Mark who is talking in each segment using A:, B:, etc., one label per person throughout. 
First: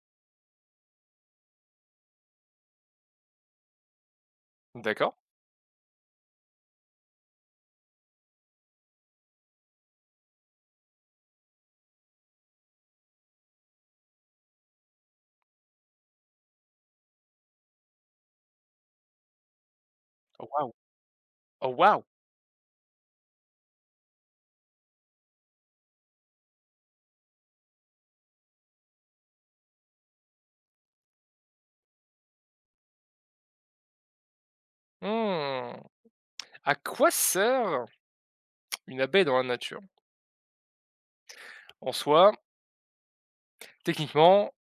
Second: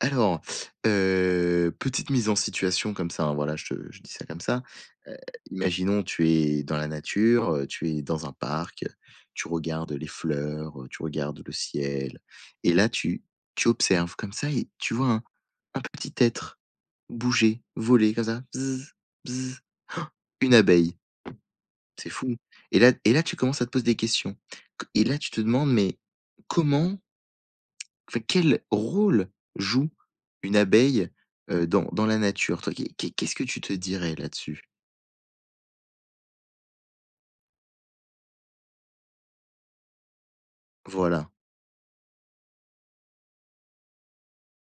A: Alors, petite mise en situation comme ça, hein, voilà, je dis ça comme ça.
B: D'accord.
A: Heu, Imaginons, tu es dans la nature, tu es dans un parc, tu regardes les fleurs, tu regardes le ciel et là, tu observes comme ça et tu vois un petit être bouger, voler comme ça, bzz, bzz. Oh, une
B: Waouh!
A: abeille,
B: Oh waouh!
A: c'est fou et là, tu commences à te poser des questions. Et là, tu te demandes: «Mais comment enfin, quel rôle joue une abeille, dans la nature? Toi, qu'est-ce que tu te dirais là-dessus?
B: Mmh. À quoi sert une abeille dans la nature?
A: Voilà,
B: En soi, techniquement,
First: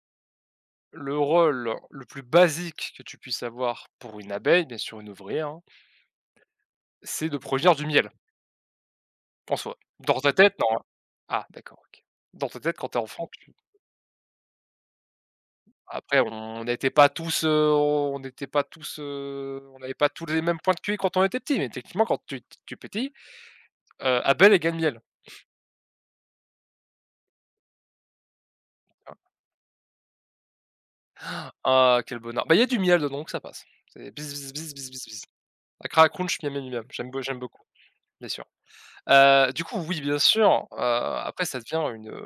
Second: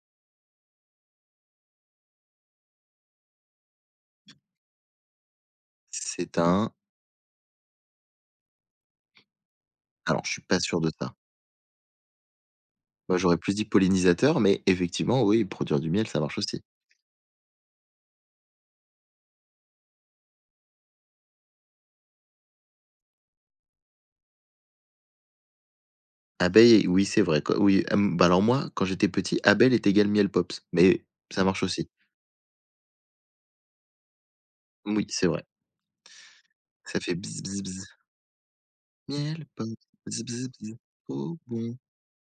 B: le rôle le plus basique que tu puisses avoir pour une abeille, bien sûr une ouvrière, hein,
A: c'est un
B: c'est de produire du miel, en soi. Dans
A: alors
B: ta
A: je suis
B: tête,
A: pas
B: non,
A: sûr
B: hein?
A: de ça.
B: Ah d'accord, OK. Dans ta tête quand t'es
A: Moi,
B: enfant,
A: j'aurais
B: tu
A: plus dit pollinisateur, mais effectivement, oui, produire du miel,
B: après
A: ça marche aussi.
B: on n'avait pas tous les mêmes points de QI quand on était petit, mais techniquement quand tu es petit, abeille égale miel.
A: Abeille, oui, c'est vrai quoi, oui, bah, alors moi, quand j'étais petit, abeille est égal miel pops, mais ça marche aussi.
B: Ah, quel bonheur. Bah, il y a du miel dedans, donc ça passe. C'est bis bis bis bis bis
A: Oui,
B: bis.
A: c'est vrai.
B: Cracra crunch, miam miam miam.
A: Ça fait
B: J'aime
A: bzz,
B: beaucoup,
A: bzz, bzz,
B: bien sûr.
A: miel
B: Du coup,
A: pops,
B: oui,
A: bzz,
B: bien
A: bzz,
B: sûr,
A: bzz, trop
B: après ça
A: bon.
B: devient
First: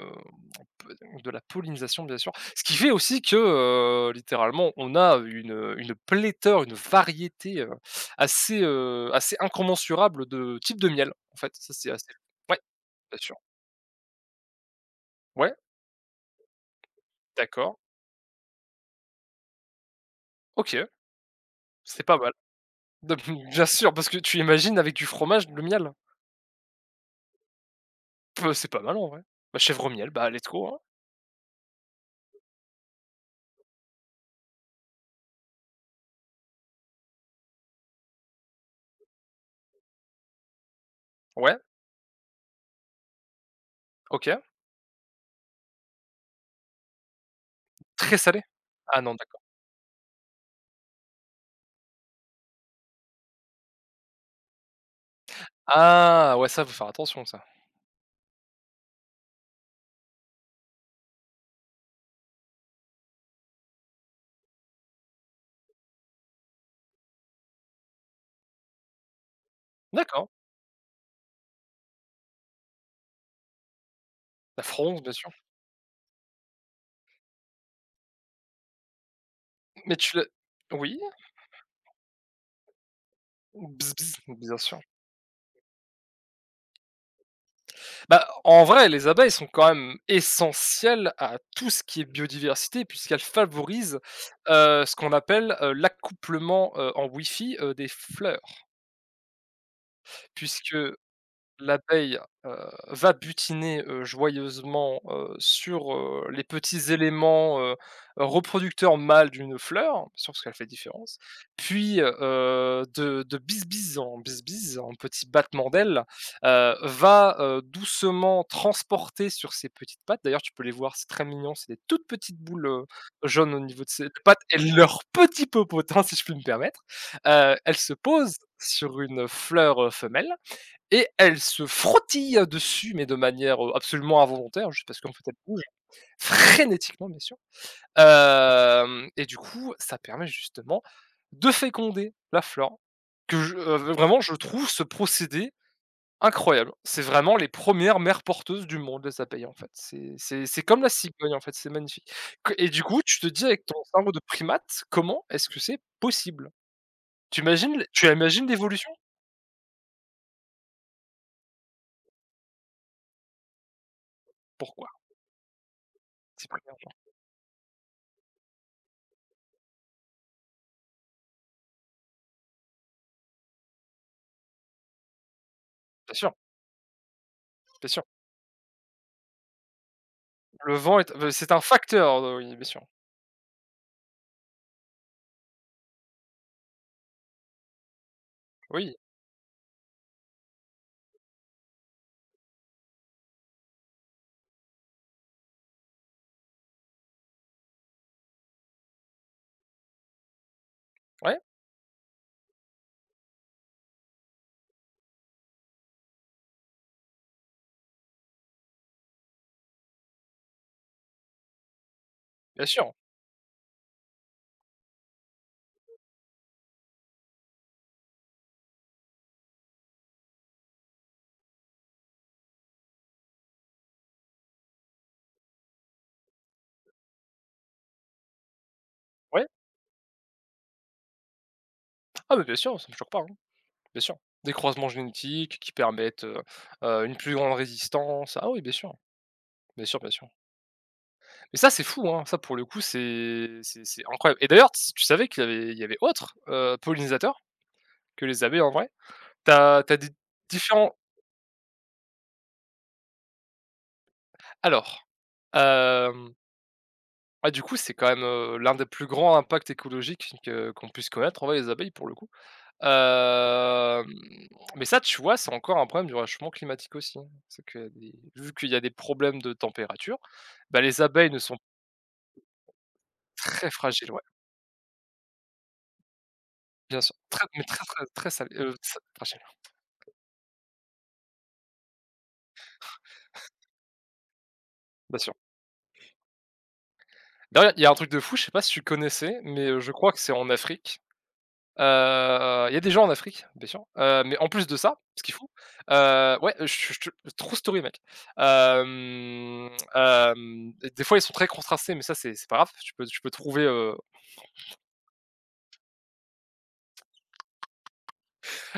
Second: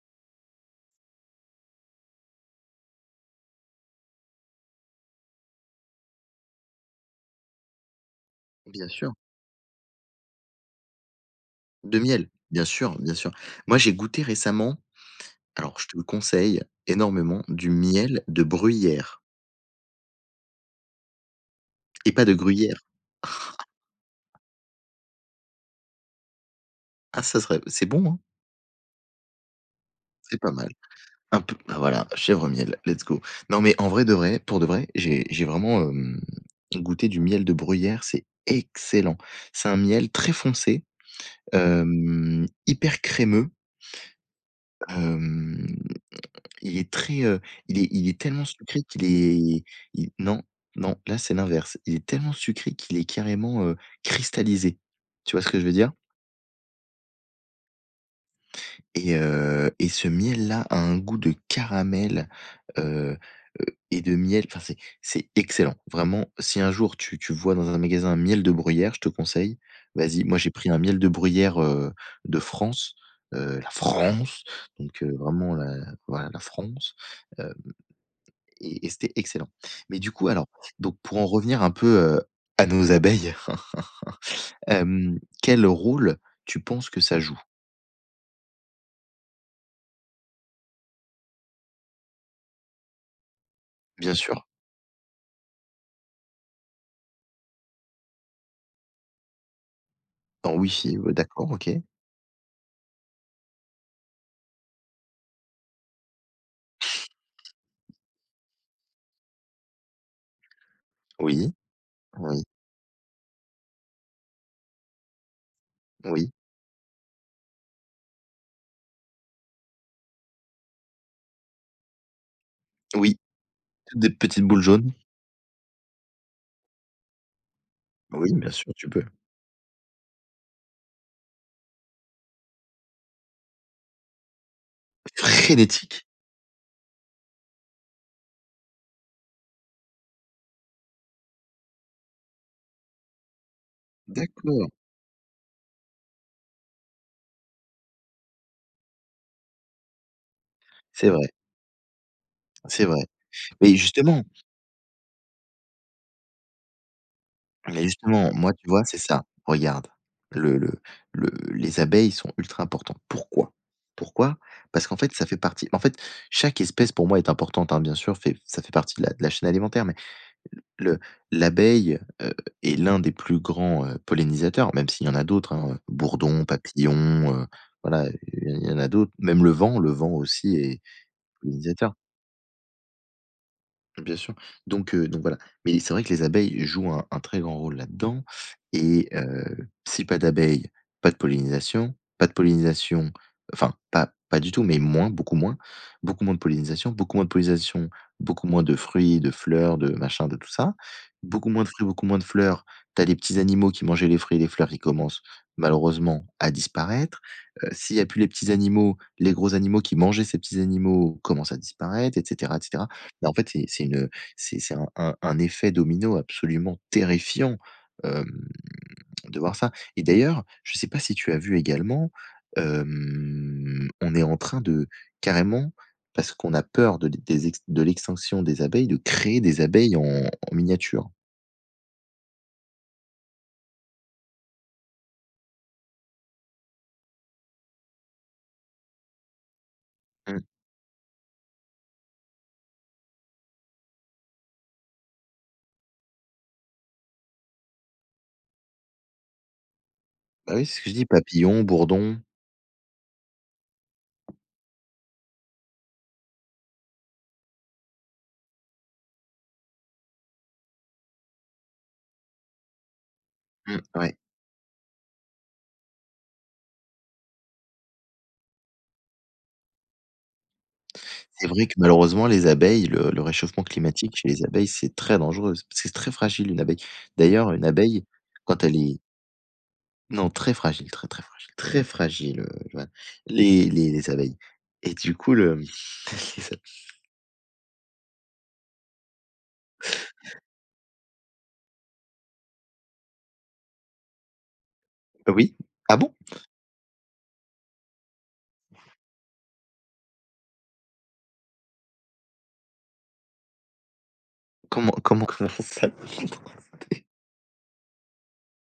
B: de la pollinisation, bien sûr. Ce qui fait aussi que, littéralement, on a une pléthore, une variété,
A: Bien sûr,
B: assez incommensurable de types de miel, en fait. Ça, c'est
A: de
B: assez
A: miel,
B: ouais,
A: bien sûr, bien
B: bien
A: sûr.
B: sûr.
A: Moi, j'ai goûté récemment
B: Ouais,
A: Alors, je te le conseille énormément, du
B: d'accord.
A: miel de bruyère
B: OK, c'est
A: et
B: pas
A: pas
B: mal.
A: de gruyère.
B: Bien sûr, parce que tu imagines avec du fromage, le miel?
A: Ah ça serait c'est bon, hein?
B: C'est pas mal en vrai. Bah, chèvre au miel, bah,
A: C'est
B: let's
A: pas
B: go,
A: mal.
B: hein.
A: Un peu ah voilà, chèvre miel, let's go. Non mais en vrai de vrai, pour de vrai, j'ai vraiment, goûté du miel de bruyère, c'est excellent. C'est un miel très foncé,
B: Ouais,
A: hyper crémeux,
B: OK.
A: hem, il est très, il est il
B: Très
A: est
B: salé?
A: tellement sucré
B: Ah
A: qu'il
B: non, d'accord.
A: est il non, non, là c'est l'inverse. Il est tellement sucré qu'il est carrément, cristallisé. Tu vois ce que je veux dire?
B: Ah ouais, ça, faut faire attention ça.
A: Et ce miel-là a un goût de caramel, heu heu et de miel, enfin, c'est excellent. Vraiment, si un jour tu vois dans un magasin un miel de bruyère, je te conseille, vas-y.
B: D'accord,
A: Moi, j'ai pris un miel de bruyère, de France, la France,
B: la France,
A: donc
B: bien sûr.
A: vraiment la voilà, la France, heu et c'était excellent.
B: Mais
A: Mais du
B: tu l'as
A: coup, alors, donc
B: oui?
A: pour en revenir un peu, heu, à nos abeilles,
B: Bz bz, bien sûr.
A: quel rôle tu penses que ça joue?
B: Bah, en vrai, les abeilles sont quand même essentielles à tout ce qui est biodiversité puisqu'elles favorisent,
A: Bien sûr.
B: ce qu'on appelle, l'accouplement, en wifi, des fleurs
A: En
B: puisque
A: Wi-Fi, d'accord, OK.
B: l'abeille, heu, va butiner, joyeusement, sur, les petits éléments, reproducteurs mâles d'une fleur, sur ce qu'elle fait différence,
A: Oui.
B: puis,
A: Oui,
B: de bisbise en bisbise, en petits battements d'ailes,
A: oui,
B: va, doucement transporter sur ses petites pattes d'ailleurs tu peux les voir, c'est très mignon, c'est des toutes petites boules,
A: oui,
B: jaunes au niveau de ses
A: des
B: pattes
A: petites
B: et
A: boules jaunes.
B: leur petit popotin si je puis me permettre, elle se
A: Oui,
B: pose
A: bien sûr, tu
B: sur
A: peux.
B: une fleur, femelle et elle se frottille dessus, mais de manière, absolument involontaire, juste parce qu'en fait, elle bouge
A: Frénétique.
B: frénétiquement, bien sûr. Hem Et du coup, ça permet justement de féconder la flore que je vraiment, je
A: D'accord.
B: trouve ce procédé incroyable. C'est vraiment les premières mères porteuses du monde, les abeilles, en fait. C'est comme la
A: C'est vrai,
B: cigogne, en fait, c'est magnifique. Que Et du
A: c'est
B: coup,
A: vrai.
B: tu te dis avec
A: Mais
B: ton cerveau de
A: justement
B: primate, comment est-ce que c'est possible? Tu
A: mais
B: imagines tu
A: justement,
B: imagines
A: moi, tu vois,
B: l'évolution?
A: c'est ça. Regarde, le le le les abeilles sont ultra importantes. Pourquoi? Pourquoi? Parce
B: Pourquoi?
A: qu'en fait, ça fait partie en fait,
B: C'est
A: chaque
B: primordial.
A: espèce pour moi est importante, hein, bien sûr, fait ça fait partie de la chaîne alimentaire, mais Le l'abeille, est l'un des plus grands, pollinisateurs, même s'il y en a d'autres, hein,
B: Bien sûr,
A: bourdons, papillons,
B: bien sûr.
A: voilà, il y en a d'autres. Même le vent aussi
B: Le
A: est
B: vent est c'est un
A: pollinisateur.
B: facteur, oui, bien sûr.
A: Bien sûr. Donc voilà. Mais c'est vrai que les abeilles jouent un très grand rôle là-dedans
B: Oui,
A: et si pas d'abeilles, pas de pollinisation, pas de pollinisation, enfin pas du tout, mais moins, beaucoup moins, beaucoup moins de pollinisation, beaucoup moins de pollinisation, beaucoup moins de fruits, de fleurs, de machin, de tout ça,
B: ouais,
A: beaucoup moins de fruits, beaucoup moins de fleurs. T'as les petits animaux qui mangeaient les fruits et les fleurs qui commencent malheureusement à disparaître. S'il y a plus les petits animaux, les gros animaux qui mangeaient ces petits animaux commencent à disparaître et cetera et
B: bien
A: cetera.
B: sûr,
A: Bah, en fait, c'est un effet domino absolument terrifiant, hem, de voir ça et d'ailleurs, je ne sais pas si tu as vu également, on est en train de carrément, parce qu'on a peur de l'extinction des abeilles, de créer
B: ouais.
A: des abeilles en en miniature.
B: Ah, mais bien sûr, ça me choque pas, hein, bien sûr. Des croisements génétiques qui permettent, une plus grande résistance. Ah oui, bien sûr, bien sûr, bien sûr.
A: Mmh.
B: Mais ça, c'est fou, hein, ça, pour le coup, c'est incroyable et d'ailleurs, tu savais qu'il y avait autre, pollinisateurs que les abeilles, en vrai? Tu as des
A: Bah, oui, c'est ce que je
B: différents
A: dis, papillon, bourdon.
B: alors, hem, ah, du coup, c'est quand même, l'un des plus grands impacts écologiques que qu'on puisse connaître, en vrai, les abeilles, pour le coup.
A: Mmh,
B: Hem,
A: ouais.
B: mais ça, tu vois, c'est encore un problème du réchauffement climatique aussi, hein. C'est que des vu qu'il y a des problèmes de température, bah, les abeilles ne
A: C'est
B: sont
A: vrai que malheureusement les abeilles, le réchauffement
B: très fragiles,
A: climatique
B: ouais,
A: chez les abeilles, c'est très dangereux, parce que c'est très fragile une abeille.
B: bien sûr, très,
A: D'ailleurs,
B: mais
A: une
B: très, très,
A: abeille,
B: très salées,
A: quand elle
B: sa
A: est
B: fragiles,
A: Non, très fragile, Joanne. Les abeilles et du
B: bien sûr.
A: coup le les abe
B: D'ailleurs, il y a un truc de fou, je sais pas si tu connaissais, mais je crois que c'est en Afrique. Heu, il y a des gens en Afrique, bien sûr, mais en plus de ça, ce qu'ils font,
A: oui? Ah bon?
B: ouais, je te true story, mec. Hem, des fois, ils sont très contrastés, mais ça, c'est pas grave, tu peux trouver,
A: Comment comment ça?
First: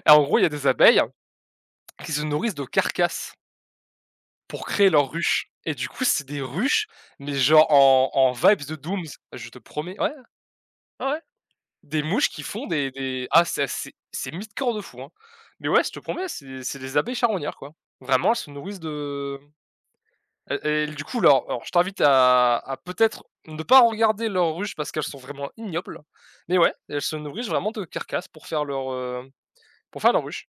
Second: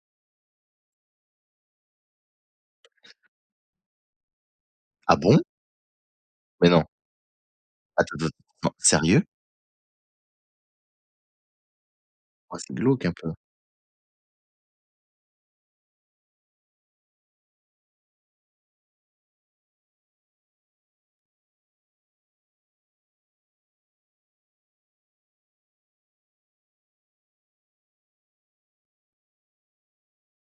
B: Et en gros, il y a des abeilles qui se nourrissent de carcasses pour créer leurs
A: Ah bon?
B: ruches. Et du coup, c'est des
A: Mais non.
B: ruches, mais genre
A: Attends, attends,
B: en vibes
A: non,
B: de Dooms,
A: sérieux?
B: je te promets. Ouais, ouais, ouais. Des mouches qui
A: Oh,
B: font
A: c'est
B: des.
A: glauque un
B: des...
A: peu.
B: Ah, c'est mythe-corps de fou. Hein. Mais ouais, je te promets, c'est des abeilles charognards, quoi. Vraiment, elles se nourrissent de. Et du coup, alors, je t'invite à peut-être ne pas regarder leurs ruches parce qu'elles sont vraiment ignobles. Mais ouais, elles se nourrissent vraiment de carcasses pour faire leur ruche.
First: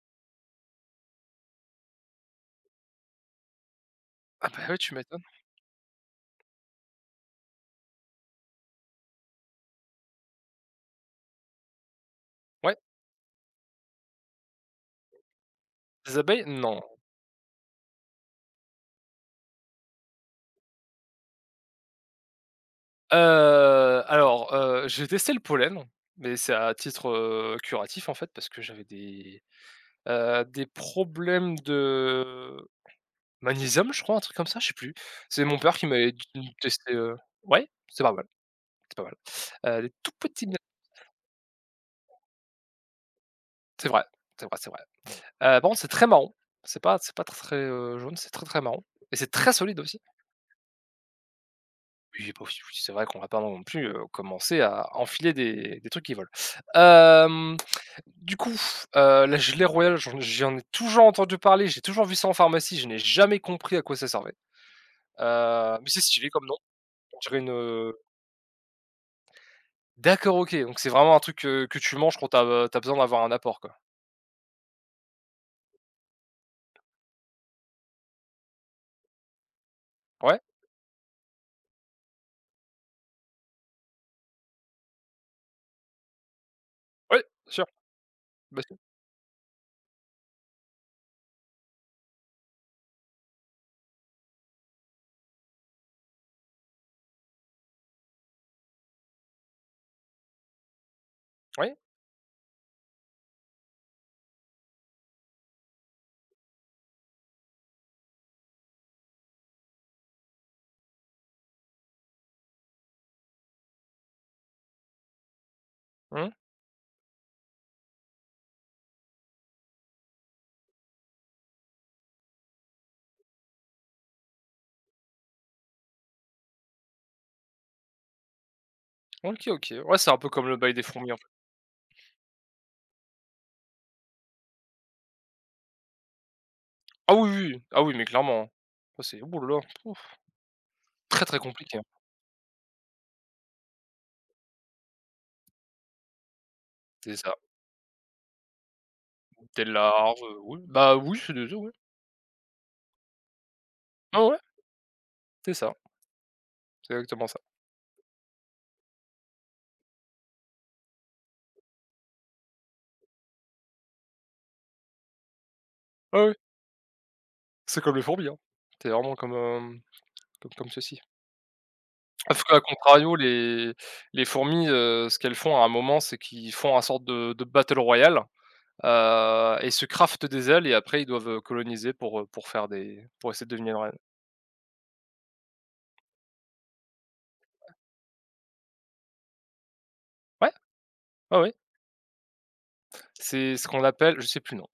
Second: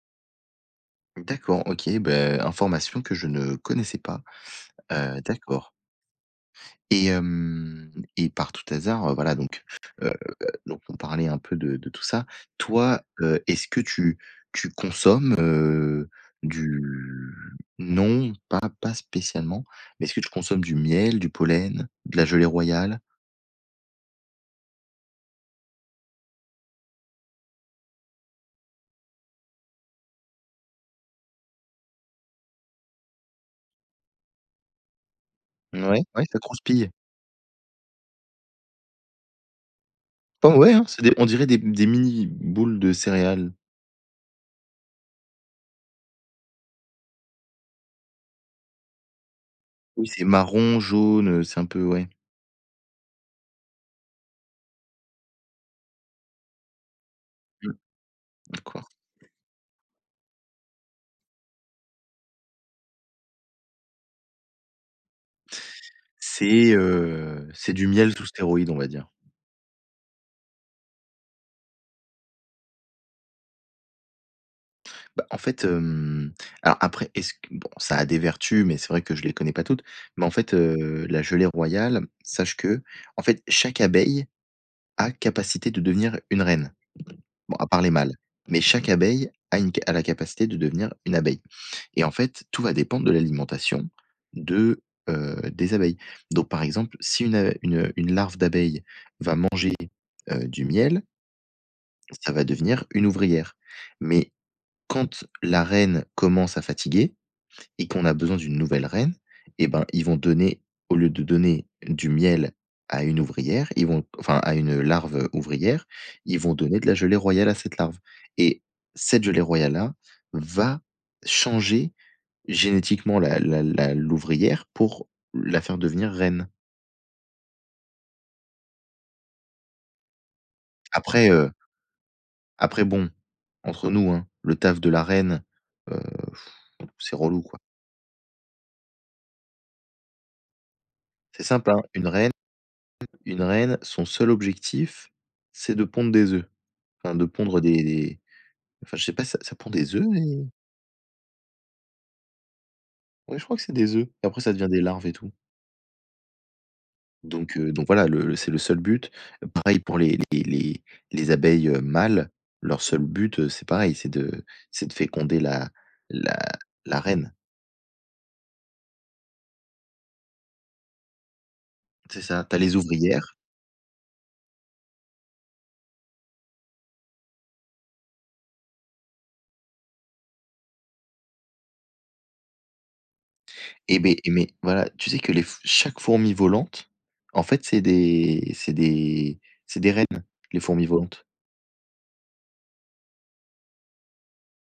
A: D'accord, OK, ben information que je ne connaissais pas,
B: Ah bah ouais, tu m'étonnes.
A: d'accord. Et hem et par tout hasard, voilà heu, donc on parlait un peu de tout ça.
B: Ouais,
A: Toi, est-ce que tu consommes,
B: des abeilles Non.
A: du non, pas spécialement, mais est-ce que tu consommes du miel, du pollen, de la gelée royale?
B: Heu, alors, j'ai testé le pollen, mais c'est à titre, curatif en fait parce que j'avais des problèmes de magnésium je crois, un truc comme ça, je sais plus. C'est mon père qui
A: Ouais,
B: m'avait
A: ouais,
B: dit
A: ça
B: de
A: croustille.
B: tester, ouais, c'est pas mal, c'est pas mal. Des tout petits mia
A: Pas ouais, hein, c'est des on dirait des mini boules de céréales.
B: c'est vrai, c'est vrai, c'est vrai. Par contre c'est très marron, c'est pas très, jaune, c'est très, très marron et c'est très solide aussi.
A: Oui, c'est marron, jaune, c'est un peu ouais.
B: Oui, j'ai pas oui, c'est vrai qu'on va pas non plus, commencer à enfiler des trucs qui volent. Hem,
A: Mmh,
B: du coup,
A: d'accord.
B: la gelée royale, j'en ai toujours entendu parler, j'ai toujours vu ça en pharmacie, je n'ai jamais compris à quoi ça servait. Mais c'est stylé comme nom, on dirait une,
A: C'est du
B: heu
A: miel sous stéroïdes, on va dire.
B: D'accord, OK, donc c'est vraiment un truc, que tu manges quand t'as as, besoin d'avoir un apport, quoi.
A: Bah, en fait, alors après, est-ce que bon, ça a des vertus, mais c'est vrai que je les connais pas toutes. Mais en
B: Ouais,
A: fait, la gelée royale, sache que en fait, chaque abeille a capacité de devenir une reine.
B: ouais,
A: Bon, à part les mâles, mais
B: bien sûr,
A: chaque abeille a une ca a la capacité de devenir une abeille. Et en fait, tout va dépendre de l'alimentation de, des abeilles. Donc par exemple, si une a une, une larve d'abeille va manger, du miel,
B: oui,
A: ça va devenir une ouvrière. Mais quand la reine commence à fatiguer et qu'on a besoin d'une nouvelle reine, eh ben, ils vont donner au lieu de donner du miel à une ouvrière, ils vont enfin à une larve, ouvrière,
B: mmh,
A: ils vont donner de la gelée royale à cette larve et cette gelée royale-là va changer génétiquement la l'ouvrière pour la faire devenir reine.
B: OK, OK. Ouais, c'est un peu comme le bail des fourmis, en fait.
A: Après, après bon, entre nous, hein, le taf de la reine, heu,
B: Ah
A: c'est
B: oui,
A: relou,
B: oui,
A: quoi.
B: oui, ah oui, mais clairement, hein. Ça c'est ouh là là, Ouf. Très, très
A: C'est simple,
B: compliqué,
A: hein,
B: hein.
A: Une reine, son seul objectif, c'est de pondre des œufs.
B: C'est
A: Enfin de
B: ça.
A: pondre des enfin je sais pas, ça ça
B: Des
A: pond des œufs
B: larves,
A: les
B: oui. Bah, oui, c'est des œufs, ouais.
A: ouais je crois que c'est des œufs
B: Ouais,
A: et
B: ouais,
A: après ça devient des larves et tout.
B: c'est ça, c'est exactement ça.
A: Donc voilà, c'est le seul but. Pareil pour les les abeilles, mâles, leur seul but, c'est pareil, c'est de féconder la
B: Ah ouais,
A: la la reine.
B: c'est comme les fourmis, hein. C'est vraiment comme, comme ceci.
A: C'est
B: Sauf
A: ça, t'as
B: qu'à
A: les
B: contrario,
A: ouvrières
B: les fourmis, ce qu'elles font à un moment, c'est qu'ils font un sorte de battle royale, et se craftent des ailes et après ils doivent, coloniser pour faire des pour essayer de devenir une reine.
A: et ben, et mais voilà, tu sais que les f chaque fourmi volante, en fait, c'est des reines,
B: Ouais,
A: les fourmis volantes.
B: ouais, ouais. C'est ce qu'on appelle je sais plus non.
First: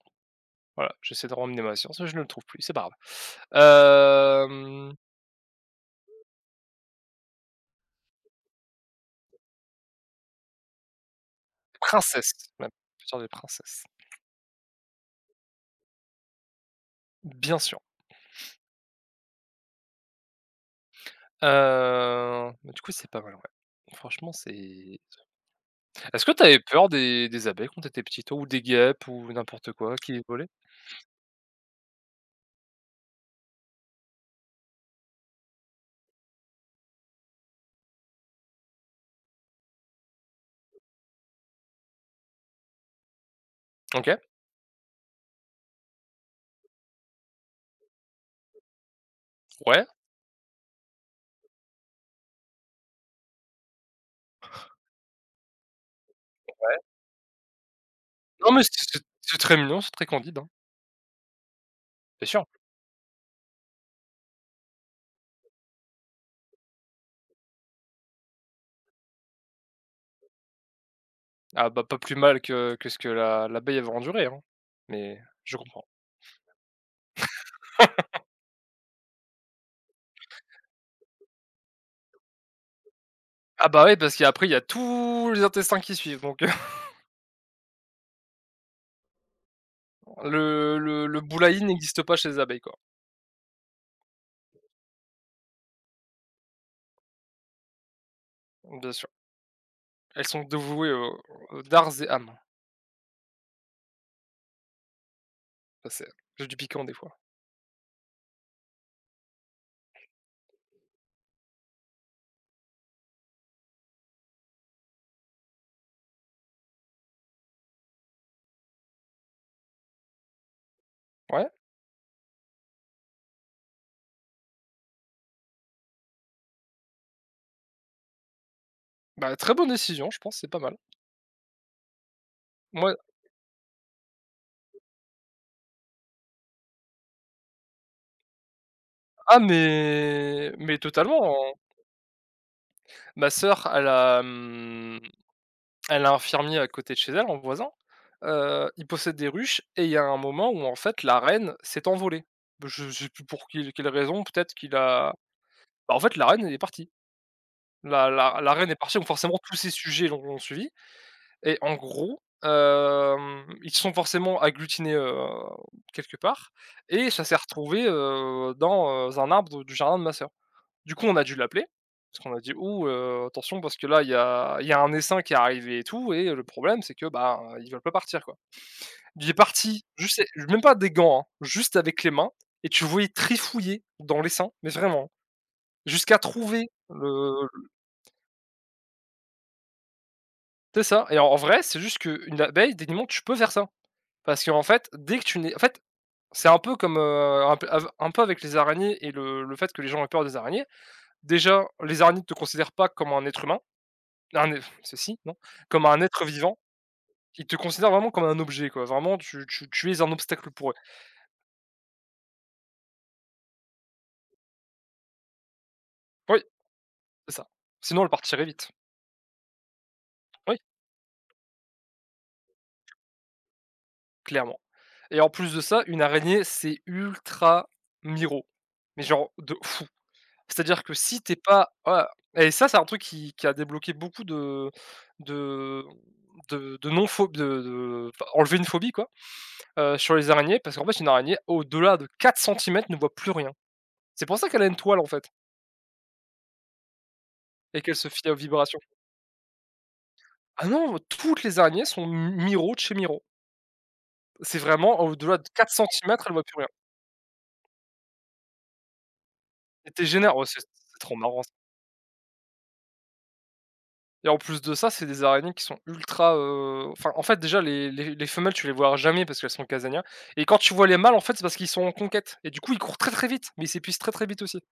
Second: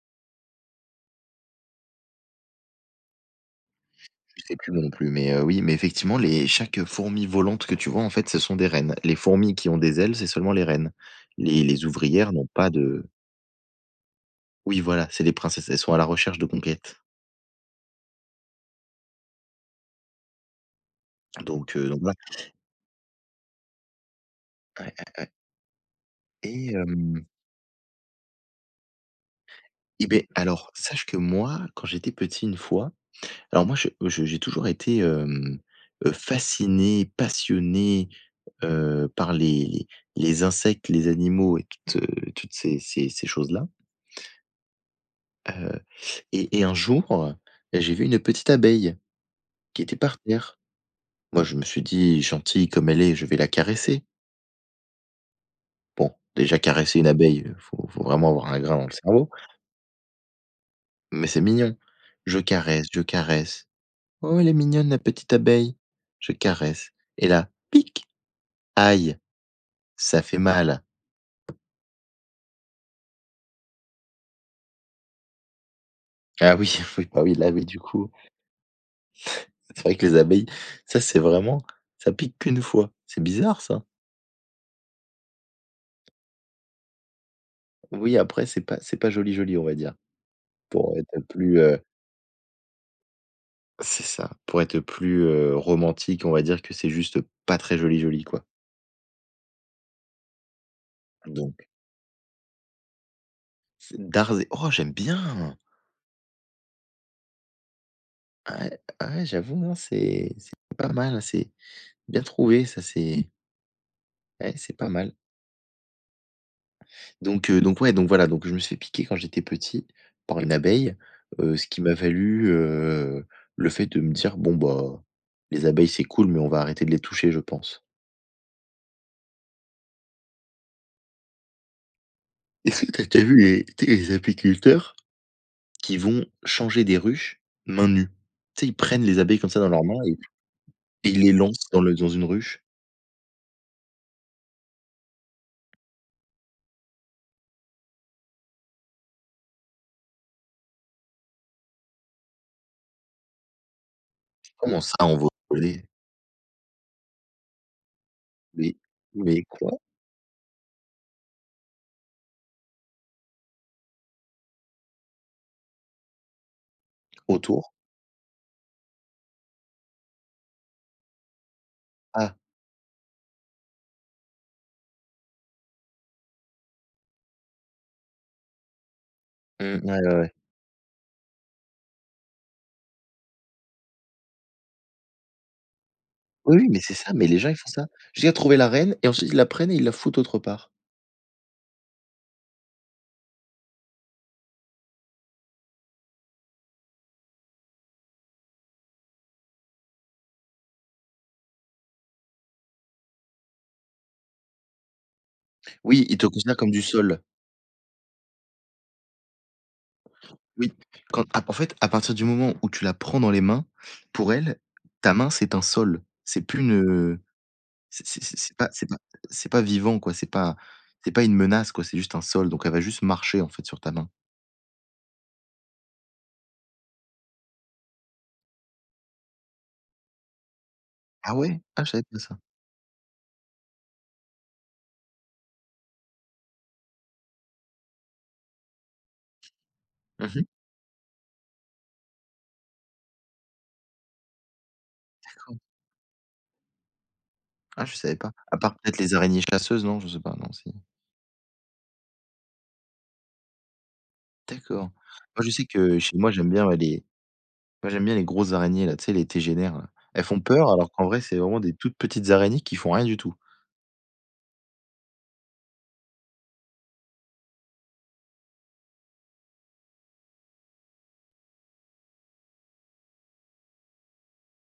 B: Voilà, j'essaie de ramener ma science, mais je ne le trouve plus, c'est pas grave.
A: Je sais plus moi non
B: Hem,
A: plus, mais oui, mais effectivement, les chaque, fourmi volante que tu vois, en fait, ce sont des reines. Les fourmis qui ont des ailes, c'est seulement les reines. Les
B: Princesse,
A: ouvrières n'ont pas
B: même,
A: de
B: sorte de princesse.
A: oui, voilà, c'est les princesses, elles sont à la recherche de conquêtes.
B: Bien sûr.
A: Donc voilà.
B: Bah, du coup, c'est pas mal, ouais. Franchement,
A: Ouais, ouais,
B: c'est
A: ouais
B: est-ce que t'avais
A: et
B: peur
A: hem
B: des abeilles quand t'étais petit, toi, ou des guêpes ou n'importe quoi
A: et
B: qui
A: ben
B: volaient?
A: alors, sache que moi, quand j'étais petit, une fois alors moi, je j'ai toujours été, fasciné, passionné, par les les insectes, les animaux et toutes, toutes ces ces choses-là,
B: OK,
A: et un jour, j'ai vu une petite abeille qui
B: ouais.
A: était par terre. Moi, je me suis dit: «Gentille comme elle est, je vais la caresser». Bon, déjà caresser une abeille, faut vraiment avoir
B: Non,
A: un
B: mais
A: grain dans le cerveau,
B: c'est très mignon, c'est très candide, hein,
A: mais c'est mignon.
B: bien
A: Je
B: sûr.
A: caresse, je caresse. «Oh, elle est mignonne la petite abeille». Je caresse et là, pic! Aïe, ça fait mal.
B: Ah bah, pas plus mal que ce que la l'abeille avait enduré hein, mais je comprends.
A: Ah oui, oui, bah, oui, là, oui, du coup, c'est vrai que les abeilles, ça, c'est vraiment ça pique qu'une fois. C'est bizarre
B: Ah
A: ça.
B: bah, ouais, parce qu'après il y a tous les intestins qui suivent donc
A: Oui, après, c'est pas joli, joli, on va dire, pour être
B: le
A: plus,
B: boulaï n'existe pas chez les abeilles, quoi.
A: c'est ça, pour être plus, romantique, on va dire que c'est juste pas très joli, joli, quoi.
B: Bien sûr. Elles sont dévouées aux
A: Donc
B: dards et âmes.
A: c'est Darzé. Oh, j'aime bien!
B: Ça, c'est j'ai du piquant des fois.
A: Ah ouais, ah ouais, j'avoue, hein, c'est pas mal, c'est bien trouvé, ça, c'est ouais, c'est pas mal. Donc ouais, donc voilà, donc je me suis fait piquer quand j'étais petit par une abeille,
B: Ouais,
A: ce qui m'a valu, le fait de me dire: «Bon, bah, les abeilles, c'est cool, mais on va arrêter de les toucher, je pense».
B: bah, très bonne décision, je pense, c'est pas mal.
A: Est-ce que
B: Moi
A: t'as déjà vu les tu sais, les apiculteurs? Qui vont changer des ruches main nue. Tu sais, ils prennent les
B: Ah
A: abeilles comme ça dans leurs mains et
B: mais
A: ils
B: totalement,
A: les
B: hein.
A: lancent dans une ruche.
B: Ma sœur, elle a, un fermier à côté de chez elle, en voisin. Il possède des ruches et il y a un moment où, en fait, la reine s'est envolée. Je sais plus pour quelle raison, peut-être qu'il
A: «Comment ça
B: a.
A: on va voler?
B: Bah, en fait, la reine, elle est partie. La reine
A: Mais
B: est partie, donc forcément tous ces
A: quoi?
B: sujets l'ont suivie et en gros, ils se sont forcément agglutinés, quelque part et ça s'est
A: Autour?
B: retrouvé, dans, un arbre du jardin de ma sœur. Du coup, on a dû l'appeler, parce
A: Ah,
B: qu'on a dit: «Ouh, attention parce que là, il y a un essaim qui est arrivé et tout et le problème c'est que, bah, ils veulent pas partir, quoi». Il est
A: mmh,
B: parti
A: ouais, ouais,
B: juste
A: ouais.
B: même pas des gants, hein, juste avec les mains et tu le voyais trifouiller dans l'essaim, mais vraiment, jusqu'à
A: Oui,
B: trouver
A: oui, mais c'est ça, mais les
B: le
A: gens ils font ça. Jusqu'à trouver la reine et ensuite ils la prennent et ils la foutent autre part.
B: c'est ça et en vrai, c'est juste qu'une abeille, techniquement, tu peux faire ça. Parce qu'en fait, dès que tu n'es en fait, c'est un peu comme, un p av un peu avec les araignées et le fait que les gens aient peur des araignées. Déjà, les araignées ne te considèrent pas comme un être humain, un é ceci, non, comme un
A: Oui, ils
B: être
A: te considèrent
B: vivant,
A: comme du sol.
B: ils te considèrent vraiment comme un objet, quoi. Vraiment, tu es un obstacle pour
A: Oui,
B: eux.
A: quand à en fait, à partir du moment où tu la prends dans les mains, pour elle, ta main c'est un sol.
B: Oui,
A: C'est plus une,
B: c'est ça. Sinon, elle partirait
A: C'est pas
B: vite.
A: c'est pas c'est pas vivant, quoi,
B: Oui,
A: c'est pas une menace, quoi, c'est juste un sol, donc elle va juste marcher, en fait, sur ta main.
B: clairement et en plus de ça, une araignée, c'est ultra miro, mais genre de ouf. C'est-à-dire que si
A: Ah
B: t'es
A: ouais?
B: pas
A: Ah, je savais
B: voilà
A: pas ça.
B: et ça, c'est un truc qui a débloqué beaucoup de de non phobie, de enfin, enlever une phobie, quoi, sur les
A: Mmh.
B: araignées parce qu'en fait, une araignée, au-delà de 4 cm, ne voit plus rien. C'est pour ça qu'elle a une toile, en fait
A: D'accord.
B: et
A: Ah,
B: qu'elle
A: je
B: se
A: savais
B: fie
A: pas.
B: aux
A: À part
B: vibrations.
A: peut-être les araignées chasseuses, non? Je sais pas, non,
B: Ah
A: si?
B: non, toutes les araignées sont Miro de chez Miro. C'est
A: D'accord.
B: vraiment au-delà
A: Moi,
B: de
A: je sais
B: 4
A: que chez
B: centimètres,
A: moi,
B: elle voit
A: j'aime
B: plus
A: bien,
B: rien.
A: ouais, les moi, j'aime bien les grosses araignées, là, tu sais, les tégénères, là.
B: Et tu
A: Elles
B: génère
A: font
B: ouais,
A: peur alors
B: c'est
A: qu'en
B: trop
A: vrai, c'est
B: marrant ça.
A: vraiment des toutes petites araignées qui font rien du tout.
B: Et en plus de ça, c'est des araignées qui sont ultra, enfin, en fait, déjà les femelles, tu les vois jamais parce qu'elles sont casanières et quand tu vois les mâles, en fait, c'est parce qu'ils sont en conquête et du coup, ils courent très, très vite, mais ils s'épuisent très, très vite aussi.